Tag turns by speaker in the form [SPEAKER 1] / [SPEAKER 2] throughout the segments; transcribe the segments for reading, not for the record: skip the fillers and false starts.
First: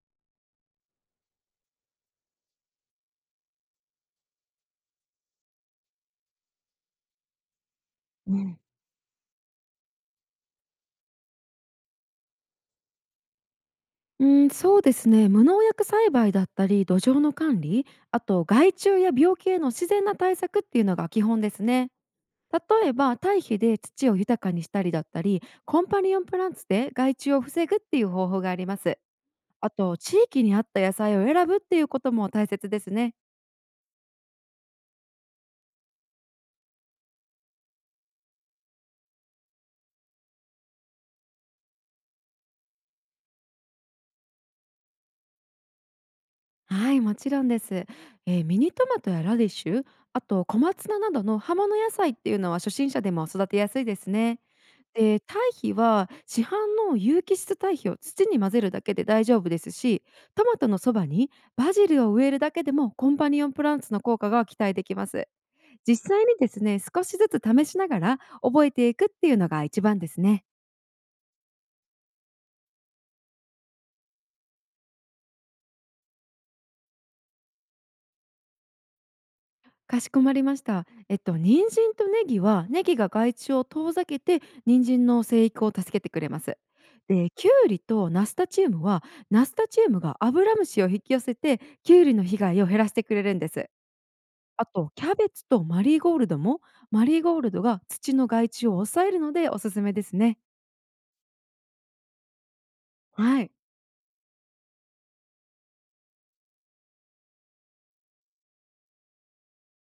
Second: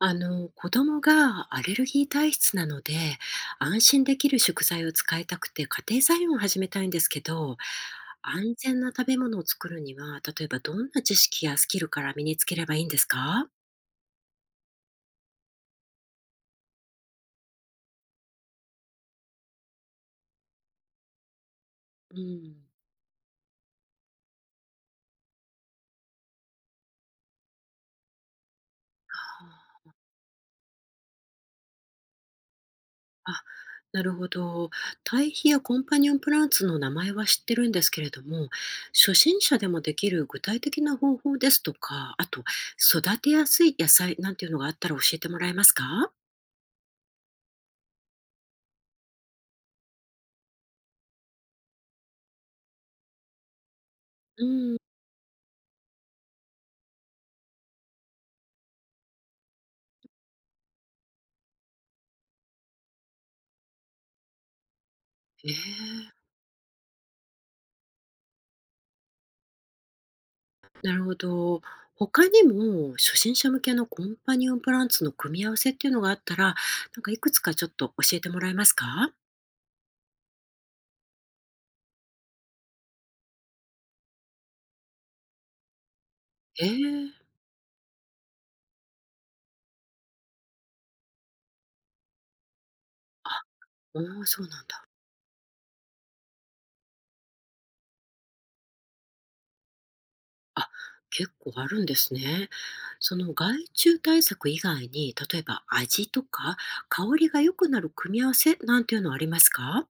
[SPEAKER 1] 子供がアレルギー体質なので、安心できる食材を使いたくて家庭菜園を始めたいんですけど、
[SPEAKER 2] う
[SPEAKER 1] 安
[SPEAKER 2] ん、
[SPEAKER 1] 全な食べ物を作るには、例えばどんな知識やスキルから身につければいいんですか？
[SPEAKER 2] うん、そうですね。無農薬栽培だったり土壌の管理、あと害虫や病気への自然な対策っていうのが基本ですね。
[SPEAKER 1] うん。
[SPEAKER 2] 例えば堆肥で土を豊かにしたりだったり、コンパニオンプランツで害虫を防ぐっていう方法があります。あと地域に合った野菜を選ぶっていうことも大切ですね。
[SPEAKER 1] あ、なるほど。堆肥やコンパニオンプランツの名前は知ってるんですけれども、初心者でもできる具体的な方法ですとか、あと育てやすい野菜なんていうのがあったら教えてもらえますか？
[SPEAKER 2] はい、もちろんです。ミニトマトやラディッシュ、あと小松菜などの葉物野菜っていうのは初心者でも育てやすいですね。
[SPEAKER 1] うん。
[SPEAKER 2] で、堆肥は市販の有機質堆肥を土に混ぜるだけで大丈夫ですし、トマトのそばにバジルを植えるだけでもコンパニオンプランツの効果が期待できます。
[SPEAKER 1] え
[SPEAKER 2] 実際
[SPEAKER 1] え、
[SPEAKER 2] にですね、少しずつ試しながら覚えていくっていうのが一番ですね。
[SPEAKER 1] なるほど。他にも初心者向けのコンパニオンプランツの組み合わせっていうのがあったら、なんかいくつかちょっと教えてもらえますか？
[SPEAKER 2] かしこまりました。人参とネギは、ネギが害虫を遠ざけて人参の生育を助けてくれます。
[SPEAKER 1] え
[SPEAKER 2] で、
[SPEAKER 1] え。
[SPEAKER 2] キュウリとナスタチウムは、ナスタチウムがアブラムシを引き寄せてキュウリの被害を減らしてくれ
[SPEAKER 1] あ、
[SPEAKER 2] るんです。
[SPEAKER 1] おお、そうな
[SPEAKER 2] あ
[SPEAKER 1] んだ。
[SPEAKER 2] とキャベツとマリーゴールドも、マリーゴールドが土の害虫を抑えるのでおすすめですね。
[SPEAKER 1] あ、結構あるんですね。その
[SPEAKER 2] はい。
[SPEAKER 1] 害虫対策以外に、例えば味とか香りが良くなる組み合わせなんていうのはありますか？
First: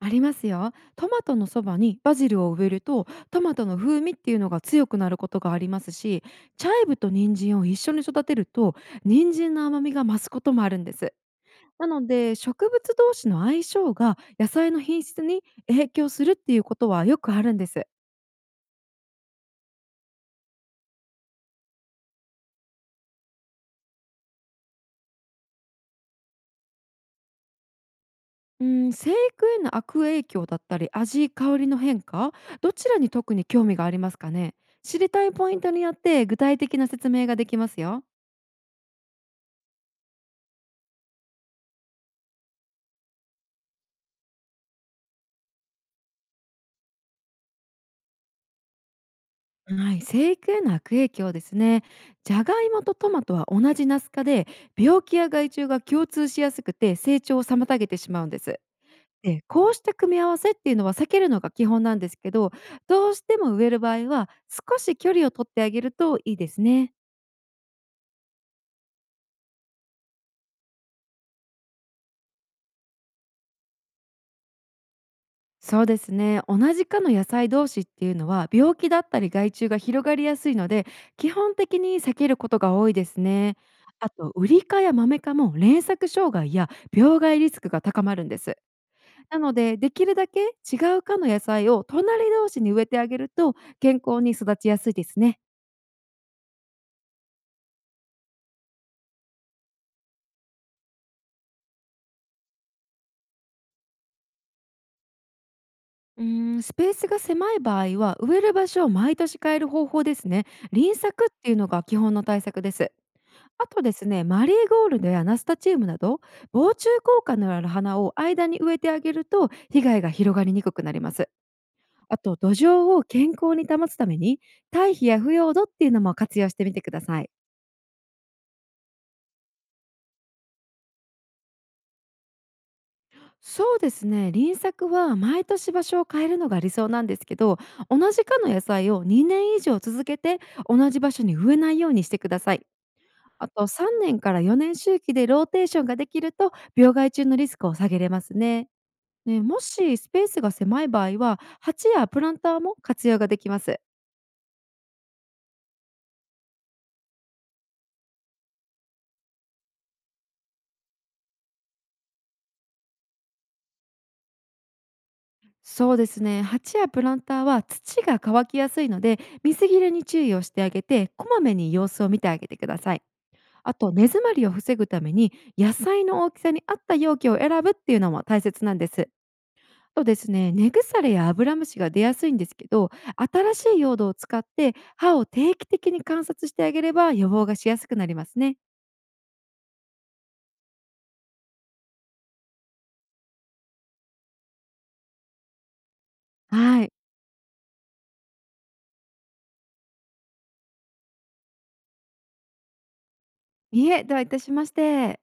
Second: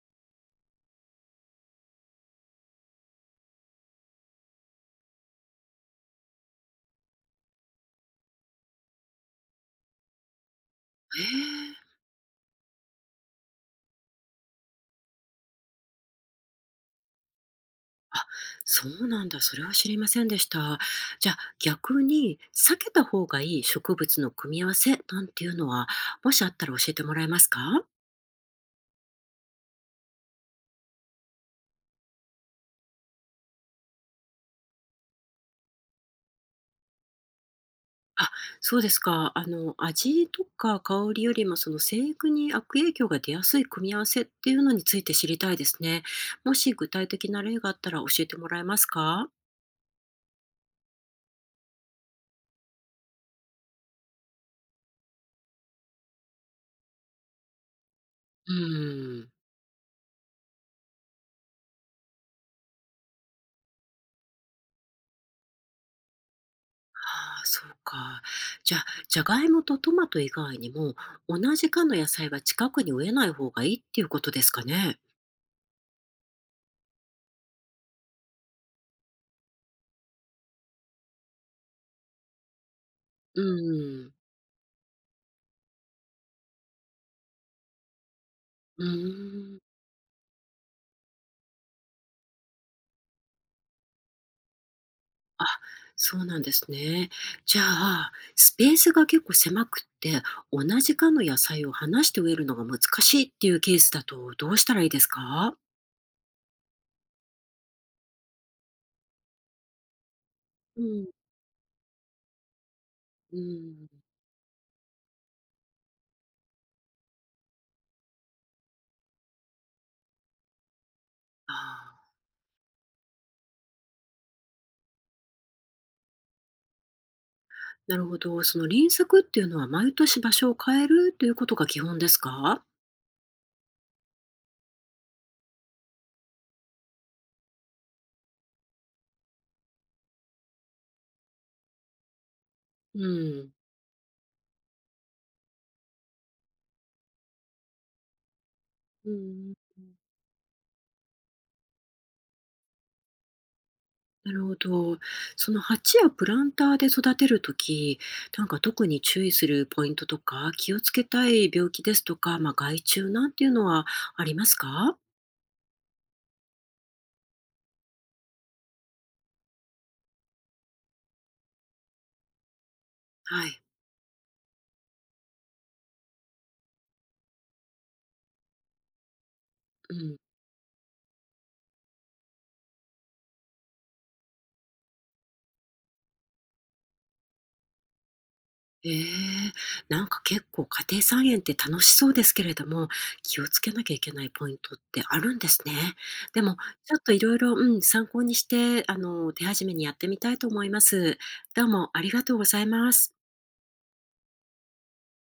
[SPEAKER 2] ありますよ。トマトのそばにバジルを植えるとトマトの風味っていうのが強くなることがありますし、チャイブと人参を一緒に育てると人参の甘みが増すこともあるんです。
[SPEAKER 1] ええ。
[SPEAKER 2] なので植物同士の相性が野菜の品質に影響するっていうことはよくあるんです。
[SPEAKER 1] あ、そうなんだ。それは知りませんでした。じゃあ、逆に避けた方がいい植物の組み合わせなんていうのは、もしあったら教えてもらえますか？
[SPEAKER 2] うん、生育への悪影響だったり味香りの変化、どちらに特に興味がありますかね。知りたいポイントによって具体的な説明ができますよ。
[SPEAKER 1] あ、そうですか。味とか香りよりも、その生育に悪影響が出やすい組み合わせっていうのについて知りたいですね。もし具体的な例があったら教えてもらえますか？
[SPEAKER 2] はい、生育への悪影響ですね。じゃがいもとトマトは同じナス科で、病気や害虫が共通しやすくて成長を妨げてしまうんで
[SPEAKER 1] う
[SPEAKER 2] す。
[SPEAKER 1] ん。
[SPEAKER 2] で、こうした組み合わせっていうのは避けるのが基本なんですけど、どうしても植える場合は少し距離を取ってあげるといいですね。
[SPEAKER 1] ああ、そうか。じゃあ、じゃがいもとトマト以外にも、同じ科の野菜は近くに植えない方がいいっていうことですかね？
[SPEAKER 2] そうですね、同じ科の野菜同士っていうのは病気だったり害虫が広がりやすいので、基本的に避けることが多いです
[SPEAKER 1] う
[SPEAKER 2] ね。
[SPEAKER 1] ー
[SPEAKER 2] あ
[SPEAKER 1] ん。
[SPEAKER 2] とウリ科やマメ科も連作障害や病害リスクが高まるんです。
[SPEAKER 1] う
[SPEAKER 2] なの
[SPEAKER 1] ーん。
[SPEAKER 2] でできるだけ違う科の野菜を隣同士に植えてあげると健康に育ちやすいですね。
[SPEAKER 1] あ、そうなんですね。じゃあ、スペースが結構狭くって、同じ科の野菜を離して植えるのが難しいっていうケースだと、どうしたらいいですか？
[SPEAKER 2] うーん、スペースが狭い場合は植える場所を毎年変える方法ですね。
[SPEAKER 1] う
[SPEAKER 2] 輪
[SPEAKER 1] ん、
[SPEAKER 2] 作っていうのが基本の対策です。
[SPEAKER 1] う
[SPEAKER 2] あ
[SPEAKER 1] ー
[SPEAKER 2] とで
[SPEAKER 1] ん。
[SPEAKER 2] すね、マリーゴールドやナスタチウムなど、防虫効果のある花を間に植えてあげると、被害が広がりにくくなります。
[SPEAKER 1] ああ、
[SPEAKER 2] あと、土壌を健康に保つために、堆肥や腐葉土っていうのも活用してみてください。
[SPEAKER 1] なるほど。その輪作っていうのは毎年場所を変えるということが基本ですか？
[SPEAKER 2] そうですね、輪作は毎年場所を変えるのが理想なんですけど、同じ科の野菜を2年以上続けて、同じ場所に植えないようにしてください。
[SPEAKER 1] う
[SPEAKER 2] あ
[SPEAKER 1] ん。
[SPEAKER 2] と3年から4年周期でローテーションができると病害虫のリスクを下げれますね。
[SPEAKER 1] う
[SPEAKER 2] ね、
[SPEAKER 1] ん
[SPEAKER 2] も
[SPEAKER 1] うん。
[SPEAKER 2] しスペースが狭い場合は鉢やプランターも活用ができます。
[SPEAKER 1] なるほど。その鉢やプランターで育てるとき、なんか特に注意するポイントとか、気をつけたい病気ですとか、まあ、害虫なんていうのはありますか？
[SPEAKER 2] そうですね、鉢やプランターは土が乾きやすいので水切れに注意をしてあげて、こまめに様子を見てあげてください。
[SPEAKER 1] はい。
[SPEAKER 2] あと根詰まりを防ぐために野菜の大きさに合った容器を選ぶっていうのも大切なんです。
[SPEAKER 1] う
[SPEAKER 2] あとで
[SPEAKER 1] ん。
[SPEAKER 2] すね、根腐れやアブラムシが出やすいんですけど、新しい用土を使って歯を定期的に観察してあげれば予防がしやすくなりますね。
[SPEAKER 1] ええ、なんか結構家庭菜園って楽しそうですけれども、気をつけなきゃいけないポイントってあるんですね。でも、
[SPEAKER 2] は
[SPEAKER 1] ち
[SPEAKER 2] い。
[SPEAKER 1] ょっといろいろ、うん、参考にして、手始めにやってみたいと思います。どうもありがとうございます。
[SPEAKER 2] いえ、どういたしまして。